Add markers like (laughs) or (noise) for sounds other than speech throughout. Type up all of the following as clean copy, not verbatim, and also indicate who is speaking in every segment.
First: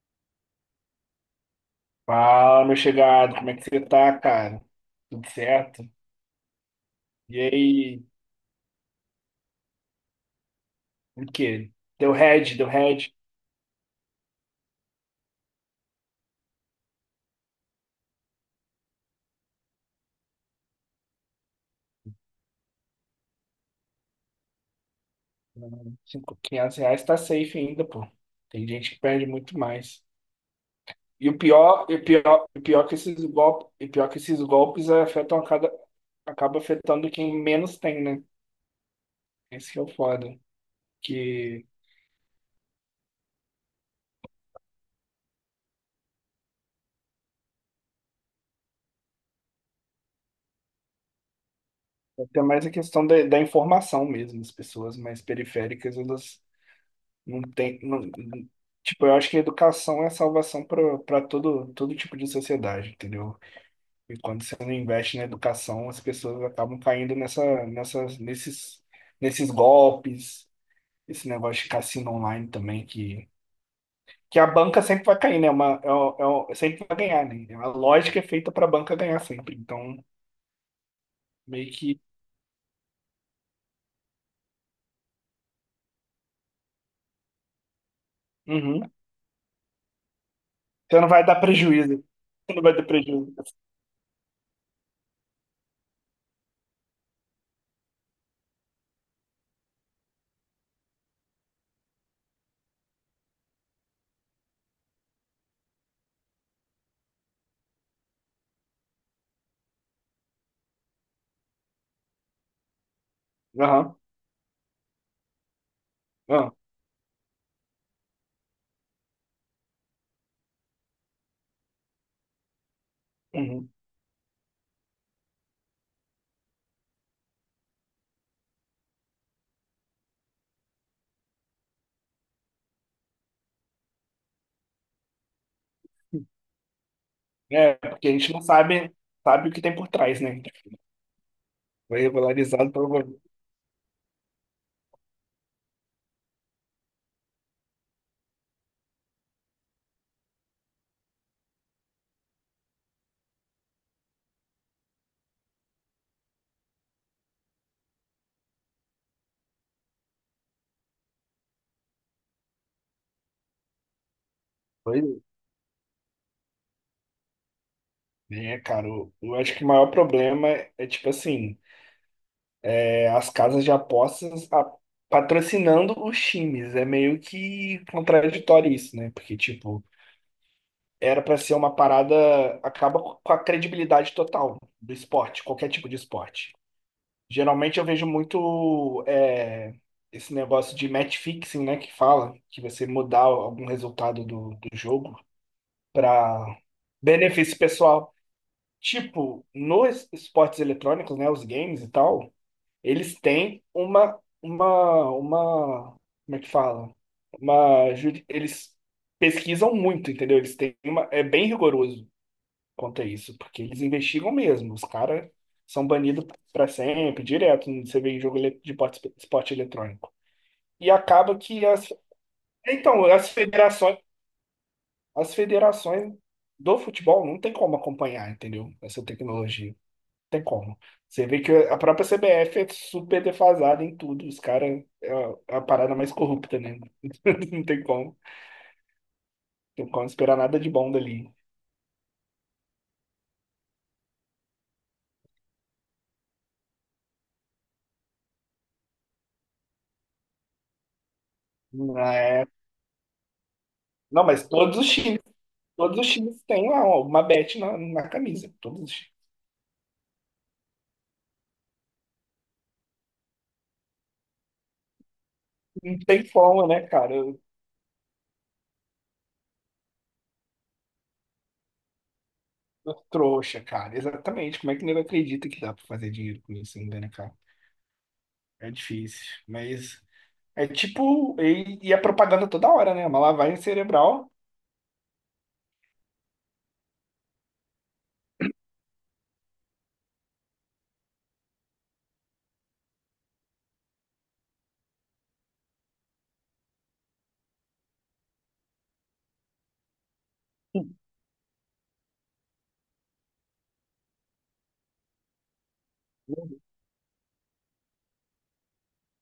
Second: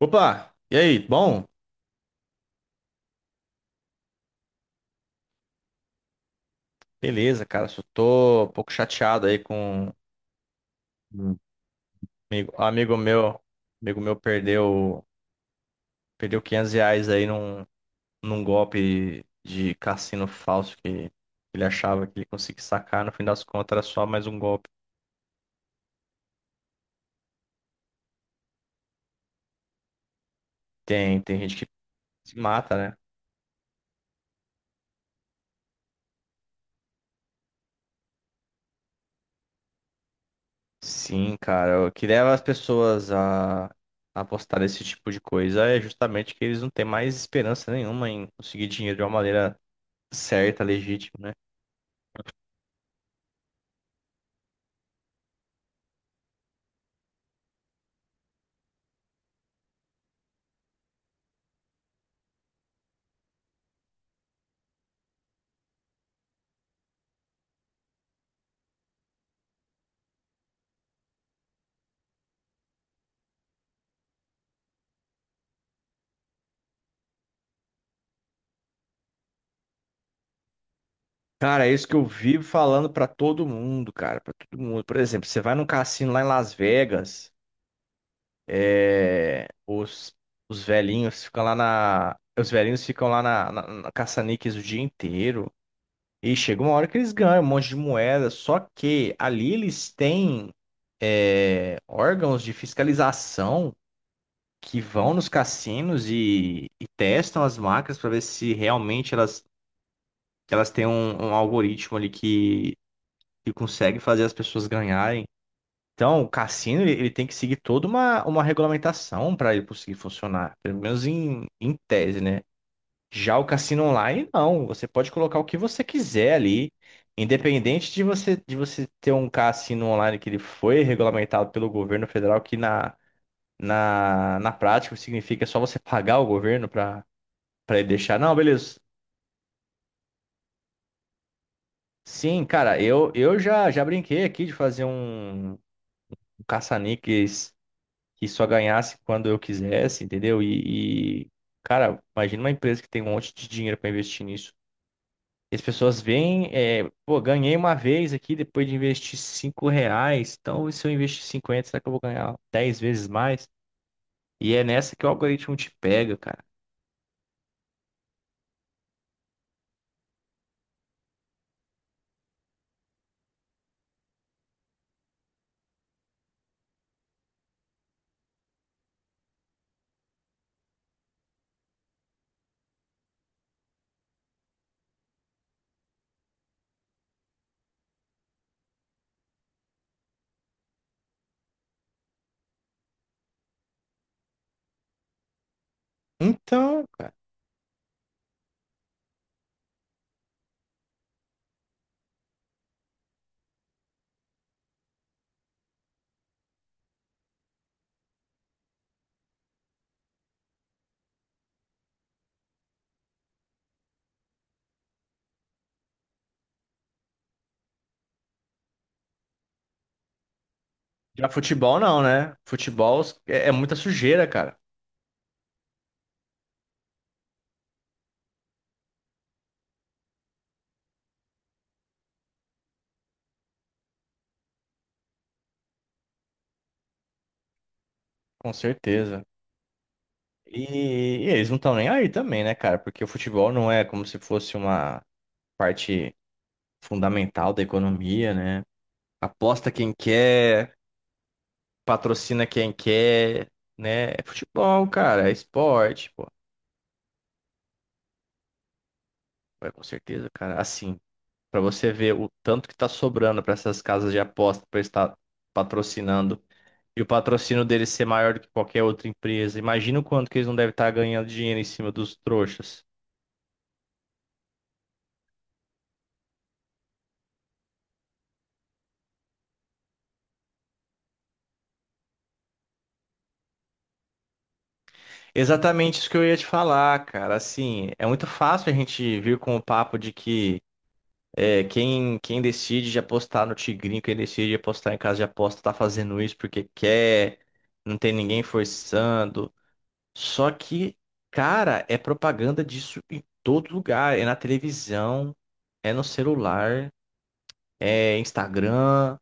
Speaker 1: Opa, e aí? Bom,
Speaker 2: Fala, meu chegado, como é que você tá, cara? Tudo certo? E
Speaker 1: beleza, cara. Só
Speaker 2: aí,
Speaker 1: tô um pouco chateado aí com
Speaker 2: o
Speaker 1: um
Speaker 2: quê? Deu
Speaker 1: amigo,
Speaker 2: head, deu
Speaker 1: amigo
Speaker 2: head.
Speaker 1: meu. Amigo meu perdeu R$ 500 aí num golpe de cassino falso que ele achava que ele conseguia sacar. No fim das contas, era só mais um golpe.
Speaker 2: R$ 500 tá safe ainda, pô. Tem gente que perde muito mais.
Speaker 1: Tem,
Speaker 2: E
Speaker 1: tem
Speaker 2: o
Speaker 1: gente que
Speaker 2: pior, e o
Speaker 1: se
Speaker 2: pior, e o
Speaker 1: mata,
Speaker 2: pior que
Speaker 1: né?
Speaker 2: esses golpes, acaba afetando quem menos tem, né? Esse que é o foda.
Speaker 1: Sim,
Speaker 2: Que
Speaker 1: cara. O que leva as pessoas a apostar nesse tipo de coisa é justamente que eles não têm mais esperança nenhuma em conseguir dinheiro de uma maneira certa, legítima, né?
Speaker 2: é até mais a questão da informação mesmo. As pessoas mais periféricas, elas não tem, tipo, eu acho que a educação é a salvação para todo tipo de sociedade, entendeu? E quando você não investe na educação, as pessoas acabam caindo nesses golpes, esse negócio de cassino online também, que a banca sempre vai cair, né? É Uma, é, o- é, o- é sempre vai ganhar, né? A lógica é feita para a banca ganhar sempre. Então,
Speaker 1: Cara,
Speaker 2: meio
Speaker 1: é isso que
Speaker 2: que.
Speaker 1: eu vivo falando pra todo mundo, cara, pra todo mundo. Por exemplo, você vai num cassino lá em Las Vegas,
Speaker 2: Uhum.
Speaker 1: é, os, os
Speaker 2: Você não
Speaker 1: velhinhos
Speaker 2: vai dar
Speaker 1: ficam lá
Speaker 2: prejuízo.
Speaker 1: na, os
Speaker 2: Você não vai
Speaker 1: velhinhos
Speaker 2: dar
Speaker 1: ficam lá
Speaker 2: prejuízo.
Speaker 1: na, na, na caça-níqueis o dia inteiro e chega uma hora que eles ganham um monte de moeda, só que ali eles têm órgãos de fiscalização que vão nos cassinos e testam as máquinas para ver se realmente elas têm um algoritmo ali que
Speaker 2: Aham.
Speaker 1: consegue fazer as pessoas ganharem. Então, o
Speaker 2: Aham.
Speaker 1: cassino ele tem que seguir toda uma regulamentação para ele conseguir funcionar, pelo menos em tese, né? Já o
Speaker 2: Uhum.
Speaker 1: cassino online, não. Você pode colocar o que você quiser ali, independente de você ter um cassino online que ele foi regulamentado pelo governo federal, que na prática significa só você pagar o governo para
Speaker 2: É,
Speaker 1: para ele
Speaker 2: porque a
Speaker 1: deixar.
Speaker 2: gente
Speaker 1: Não,
Speaker 2: não
Speaker 1: beleza.
Speaker 2: sabe, sabe o que tem por trás, né? Foi
Speaker 1: Sim,
Speaker 2: regularizado
Speaker 1: cara,
Speaker 2: pelo
Speaker 1: eu,
Speaker 2: governo.
Speaker 1: eu já brinquei aqui de fazer um caça-níqueis que só ganhasse quando eu quisesse, entendeu? Cara, imagina uma empresa que tem um monte de dinheiro para investir nisso. E as pessoas veem, pô, ganhei uma vez aqui depois de investir R$ 5, então e se eu investir 50, será que eu vou ganhar 10 vezes mais? E é
Speaker 2: É,
Speaker 1: nessa que o algoritmo te pega, cara.
Speaker 2: É, cara, eu acho que o maior problema é, tipo assim, as casas de apostas patrocinando os times. É meio que contraditório isso, né? Porque, tipo, era pra ser uma parada, acaba com a credibilidade total do esporte, qualquer tipo de esporte. Geralmente eu vejo muito esse negócio de match fixing, né? Que fala, que você mudar algum resultado do jogo para
Speaker 1: Então, cara.
Speaker 2: benefício pessoal. Tipo, nos esportes eletrônicos, né, os games e tal, eles têm uma, como é que fala? Eles pesquisam muito, entendeu? Eles têm é bem rigoroso quanto a isso, porque eles investigam mesmo. Os caras são banidos para sempre, direto, você vê em jogo de esporte eletrônico. E
Speaker 1: Já
Speaker 2: acaba que
Speaker 1: futebol
Speaker 2: as,
Speaker 1: não, né? Futebol
Speaker 2: então, as
Speaker 1: é muita
Speaker 2: federações
Speaker 1: sujeira, cara.
Speaker 2: As federações do futebol não tem como acompanhar, entendeu? Essa tecnologia. Não tem como. Você vê que a própria CBF é super defasada em tudo. Os caras é a parada mais corrupta, né? (laughs) Não tem como.
Speaker 1: Com certeza.
Speaker 2: Não tem como esperar nada de bom
Speaker 1: E, e
Speaker 2: dali.
Speaker 1: eles não estão nem aí também, né, cara? Porque o futebol não é como se fosse uma parte fundamental da economia, né? Aposta quem quer,
Speaker 2: Não,
Speaker 1: patrocina quem quer, né? É
Speaker 2: mas
Speaker 1: futebol, cara, é
Speaker 2: todos os
Speaker 1: esporte, pô.
Speaker 2: times têm lá uma bet na camisa. Todos os times.
Speaker 1: É, com certeza, cara. Assim, pra você ver o tanto que tá sobrando pra essas casas de aposta pra estar
Speaker 2: Não tem
Speaker 1: patrocinando
Speaker 2: forma, né,
Speaker 1: e o
Speaker 2: cara? Eu-
Speaker 1: patrocínio deles ser maior do que qualquer outra empresa. Imagina o quanto que eles não devem estar ganhando dinheiro em cima dos trouxas.
Speaker 2: eu trouxa, cara. Exatamente. Como é que o nego acredita que dá pra fazer dinheiro com isso ainda, né, cara? É difícil. Mas é tipo, e é propaganda toda hora, né? Uma lavagem cerebral
Speaker 1: Exatamente isso que eu ia te falar, cara. Assim, é muito fácil a gente vir com o papo de que é, quem decide de apostar no Tigrinho, quem decide de apostar em casa de aposta, tá fazendo isso porque quer, não tem ninguém forçando. Só que, cara, é propaganda disso em todo lugar. É na televisão, é no celular, é Instagram,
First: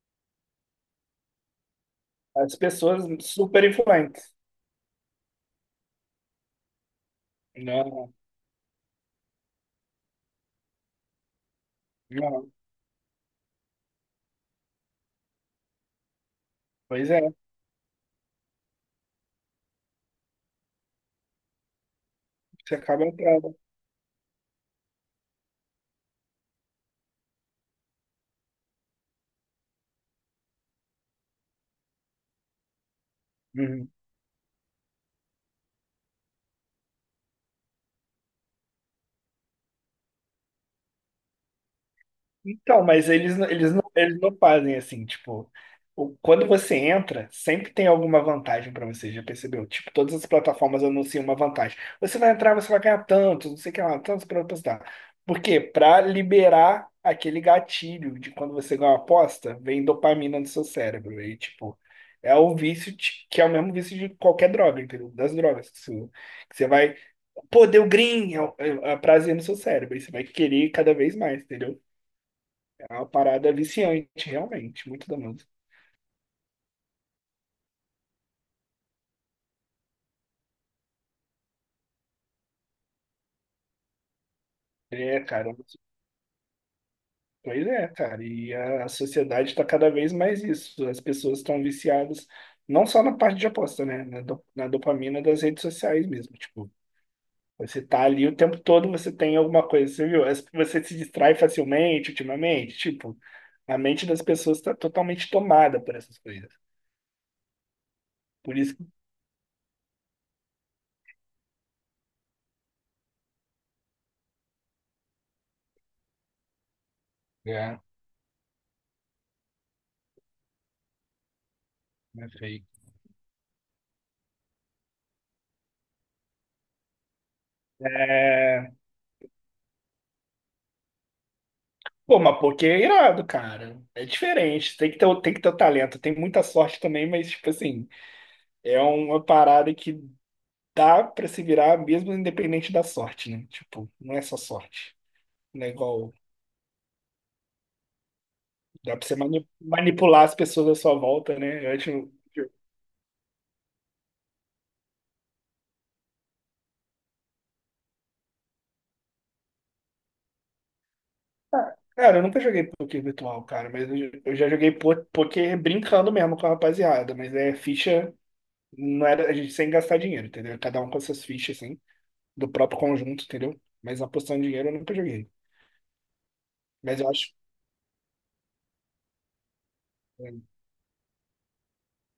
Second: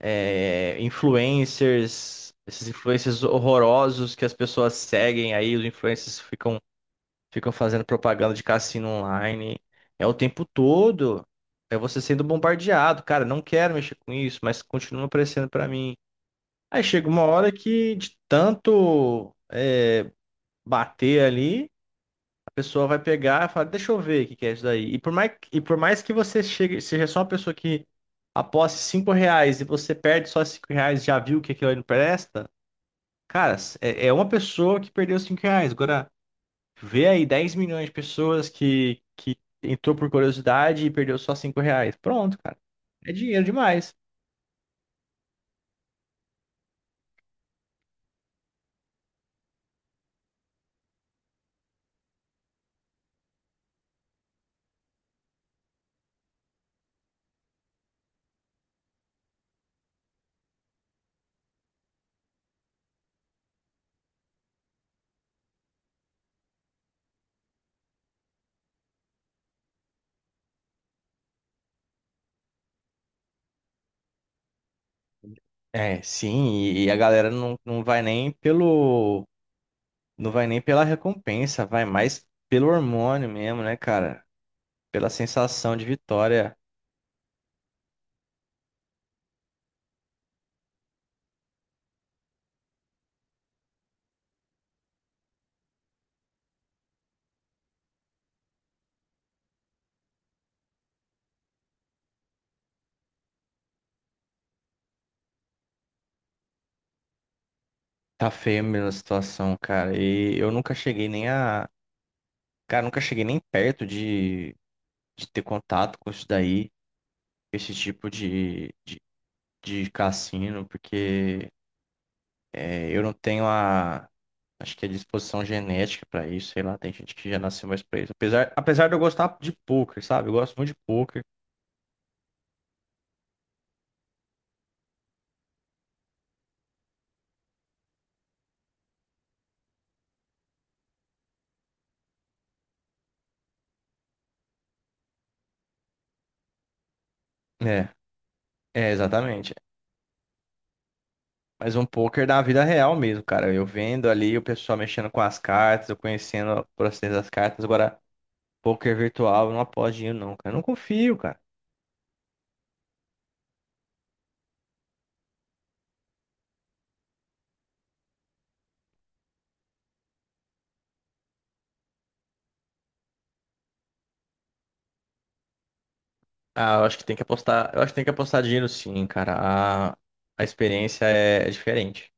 Speaker 1: é influencers,
Speaker 2: as
Speaker 1: esses
Speaker 2: pessoas
Speaker 1: influencers
Speaker 2: super
Speaker 1: horrorosos que
Speaker 2: influentes.
Speaker 1: as pessoas seguem aí, os influencers ficam fazendo
Speaker 2: Não,
Speaker 1: propaganda de cassino online. É o tempo todo. É você sendo
Speaker 2: não.
Speaker 1: bombardeado. Cara, não quero mexer com isso, mas continua aparecendo pra mim. Aí chega
Speaker 2: Pois é,
Speaker 1: uma hora que, de tanto bater ali, a
Speaker 2: você
Speaker 1: pessoa vai
Speaker 2: acaba
Speaker 1: pegar e
Speaker 2: entrando.
Speaker 1: fala, deixa eu ver o que que é isso daí. E por mais que você chegue, seja só uma pessoa que aposte R$ 5 e você perde só R$ 5, já viu que aquilo ali não presta, cara,
Speaker 2: Uhum.
Speaker 1: é uma pessoa que perdeu R$ 5. Agora. Vê aí 10 milhões de pessoas que entrou por curiosidade e perdeu só R$ 5. Pronto, cara.
Speaker 2: Então, mas
Speaker 1: É dinheiro
Speaker 2: eles não,
Speaker 1: demais.
Speaker 2: eles não fazem assim, tipo, quando você entra, sempre tem alguma vantagem pra você, já percebeu? Tipo, todas as plataformas anunciam uma vantagem. Você vai entrar, você vai ganhar tanto, não sei o que lá, tanto pra apostar. Por quê? Pra liberar aquele gatilho de quando você ganha uma aposta, vem dopamina no seu cérebro. E, tipo, é o vício que é o mesmo vício de qualquer droga, entendeu? Das drogas que você vai. Pô, deu green, é prazer no seu cérebro. E você vai querer cada vez mais, entendeu? É uma parada viciante, realmente, muito da música.
Speaker 1: É, sim, e a galera não vai nem pelo. Não vai nem pela recompensa, vai mais pelo hormônio mesmo, né, cara? Pela
Speaker 2: É, cara,
Speaker 1: sensação de vitória.
Speaker 2: pois é, cara, e a sociedade está cada vez mais isso. As pessoas estão viciadas, não só na parte de aposta, né? Na dopamina das redes sociais mesmo. Tipo, você tá ali o tempo todo, você tem alguma coisa, você viu? Você se distrai facilmente ultimamente. Tipo, a mente das pessoas está totalmente tomada por essas coisas.
Speaker 1: Tá
Speaker 2: Por
Speaker 1: feio
Speaker 2: isso que
Speaker 1: mesmo a situação, cara. E eu nunca cheguei nem a. Cara, nunca cheguei nem perto de ter contato com isso daí, esse
Speaker 2: É,
Speaker 1: tipo de cassino, porque.
Speaker 2: é feio.
Speaker 1: É, eu não tenho a, acho que a disposição genética para isso, sei lá, tem gente que já nasceu mais pra isso. Apesar de eu gostar de poker, sabe? Eu gosto muito de poker.
Speaker 2: Pô, mas porque é irado, cara. É diferente. Tem que ter, tem que ter o talento. Tem muita sorte também, mas, tipo assim, é uma parada que dá pra se virar mesmo independente da sorte, né? Tipo, não é só sorte. Não é igual.
Speaker 1: É, é,
Speaker 2: Dá pra você
Speaker 1: exatamente.
Speaker 2: manipular as pessoas à sua volta, né? Eu
Speaker 1: Mas um
Speaker 2: acho.
Speaker 1: poker da vida real mesmo, cara. Eu vendo ali o pessoal mexendo com as cartas, eu conhecendo o processo das cartas. Agora, poker virtual, eu não aposto dinheiro não, cara. Eu não confio, cara.
Speaker 2: Ah, cara, eu nunca joguei poker virtual, cara, mas eu já joguei poker brincando mesmo com a rapaziada, mas é ficha, não era a gente sem gastar dinheiro, entendeu? Cada um com suas fichas, assim. Do próprio conjunto, entendeu? Mas apostando em dinheiro eu nunca joguei.
Speaker 1: Ah, eu acho
Speaker 2: Mas
Speaker 1: que
Speaker 2: eu
Speaker 1: tem que
Speaker 2: acho
Speaker 1: apostar, eu acho que tem que apostar dinheiro sim, cara. A,
Speaker 2: que é
Speaker 1: a experiência é diferente.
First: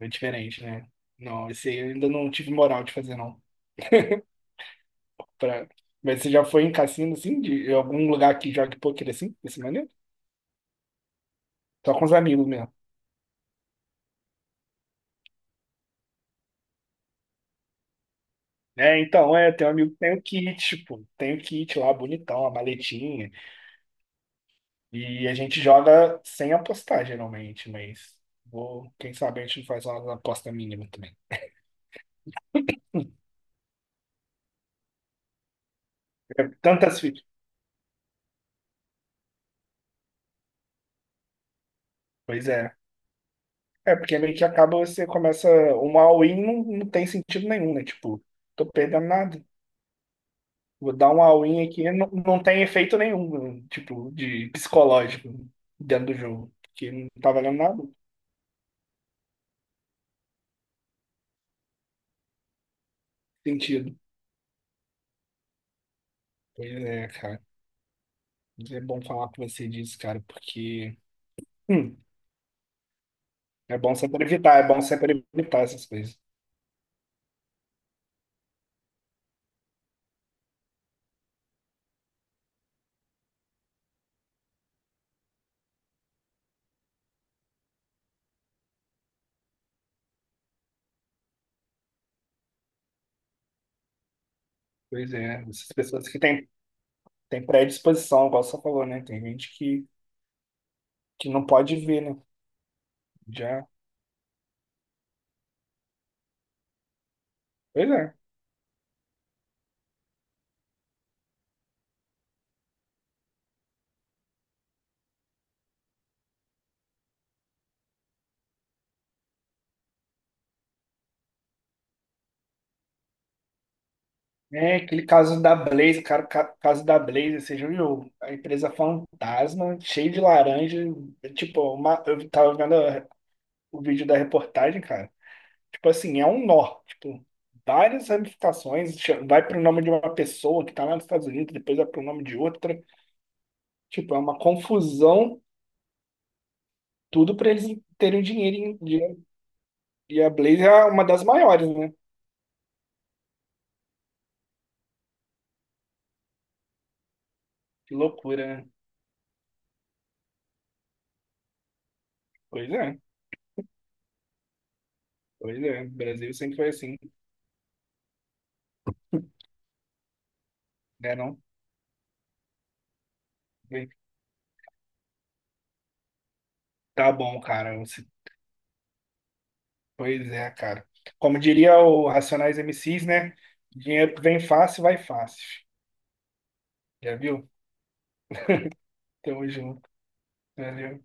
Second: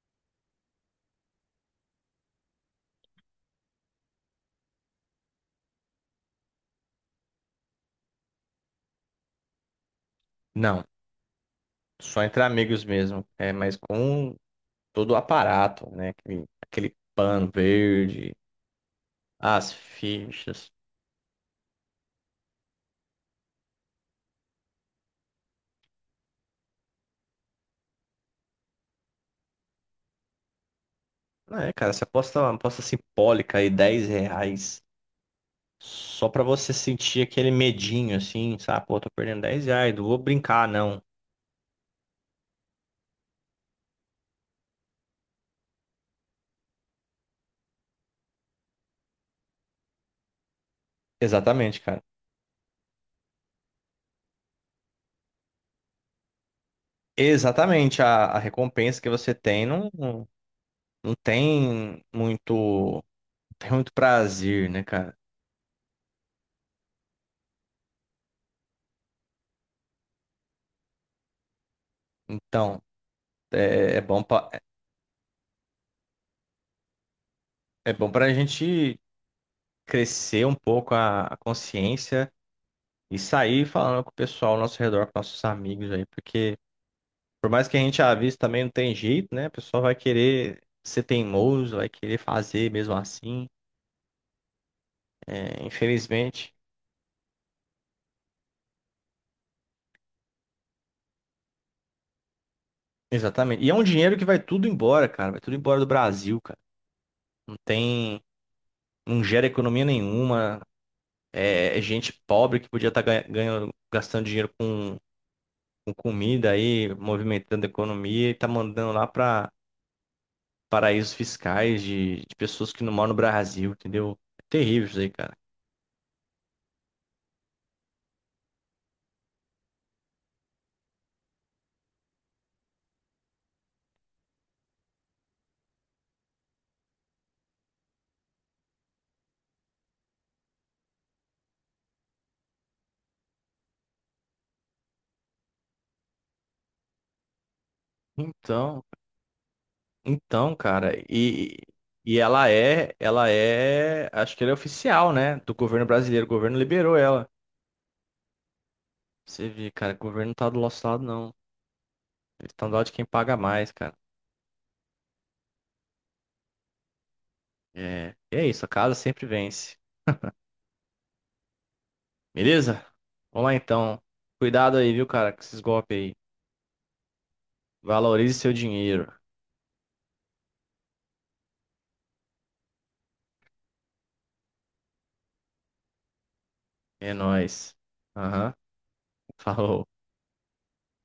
Speaker 2: é diferente, né? Não, esse aí eu ainda não tive moral de fazer, não. Pra... Mas você já foi em cassino, assim, de algum lugar que jogue poker assim, desse maneiro?
Speaker 1: Não,
Speaker 2: Só com os
Speaker 1: só entre
Speaker 2: amigos mesmo.
Speaker 1: amigos mesmo. É, mas com todo o aparato, né? Aquele pano verde,
Speaker 2: É, então, tem um
Speaker 1: as
Speaker 2: amigo que tem o
Speaker 1: fichas.
Speaker 2: kit, pô. Tem o kit lá, bonitão, a maletinha. E a gente joga sem apostar, geralmente, mas quem sabe a gente não faz uma aposta mínima também.
Speaker 1: É, cara, você aposta uma aposta simbólica aí, R$ 10, só pra você
Speaker 2: Tantas
Speaker 1: sentir
Speaker 2: fichas.
Speaker 1: aquele medinho, assim, sabe? Pô, tô perdendo R$ 10, não vou brincar, não.
Speaker 2: Pois é. É, porque meio que acaba você começa. Um all-in não tem sentido nenhum, né? Tipo, tô perdendo nada. Vou dar um all-in
Speaker 1: Exatamente,
Speaker 2: aqui,
Speaker 1: cara.
Speaker 2: não tem efeito nenhum, né? Tipo, de psicológico dentro do jogo. Porque não tá valendo nada.
Speaker 1: Exatamente, a recompensa que você tem não tem muito,
Speaker 2: Sentido.
Speaker 1: prazer, né, cara?
Speaker 2: Pois é, cara. Mas é bom falar com você disso, cara, porque. hum,
Speaker 1: Então,
Speaker 2: É bom
Speaker 1: é, é bom
Speaker 2: sempre
Speaker 1: pra,
Speaker 2: evitar, é bom sempre evitar essas coisas.
Speaker 1: é bom pra gente crescer um pouco a consciência e sair falando com o pessoal ao nosso redor, com nossos amigos aí, porque por mais que a gente avise também não tem jeito, né? O pessoal vai querer ser teimoso, vai querer fazer mesmo assim.
Speaker 2: Pois é,
Speaker 1: É,
Speaker 2: essas pessoas que têm,
Speaker 1: infelizmente.
Speaker 2: têm predisposição, igual você falou, né? Tem gente que não pode ver, né?
Speaker 1: Exatamente.
Speaker 2: Já.
Speaker 1: E é um dinheiro que vai tudo embora, cara. Vai tudo embora do Brasil, cara. Não
Speaker 2: Pois é.
Speaker 1: tem. Não gera economia nenhuma. É, é gente pobre que podia estar ganhando, gastando dinheiro com comida aí, movimentando a economia e tá mandando lá pra paraísos fiscais de pessoas que não moram no Brasil, entendeu? É
Speaker 2: É,
Speaker 1: terrível isso
Speaker 2: aquele
Speaker 1: aí, cara.
Speaker 2: caso da Blaze, cara, caso da Blaze, você já viu? A empresa fantasma, cheia de laranja. Eu tava vendo o vídeo da reportagem, cara. Tipo assim, é um nó. Tipo, várias ramificações. Vai pro nome de uma pessoa que tá lá nos Estados Unidos, depois vai pro nome de outra. Tipo, é uma confusão, tudo pra eles terem dinheiro.
Speaker 1: Então,
Speaker 2: Dinheiro. E a
Speaker 1: então,
Speaker 2: Blaze é
Speaker 1: cara,
Speaker 2: uma das
Speaker 1: e,
Speaker 2: maiores, né?
Speaker 1: e ela é, acho que ela é oficial, né, do governo brasileiro. O governo liberou ela.
Speaker 2: Que loucura, né?
Speaker 1: Você vê, cara, o governo não tá do nosso lado, não. Ele tá
Speaker 2: Pois
Speaker 1: do lado de
Speaker 2: é,
Speaker 1: quem paga mais, cara.
Speaker 2: pois é. O Brasil sempre foi assim,
Speaker 1: É, e é isso, a casa sempre vence.
Speaker 2: né, não?
Speaker 1: Beleza? Vamos lá então. Cuidado aí, viu, cara, com esses golpes aí.
Speaker 2: Tá bom, cara.
Speaker 1: Valorize seu dinheiro.
Speaker 2: Pois é, cara. Como diria o Racionais MCs, né? Dinheiro que vem fácil, vai fácil.
Speaker 1: É
Speaker 2: Já viu?
Speaker 1: nóis. Aham.
Speaker 2: Tamo
Speaker 1: Falou.
Speaker 2: junto. Valeu.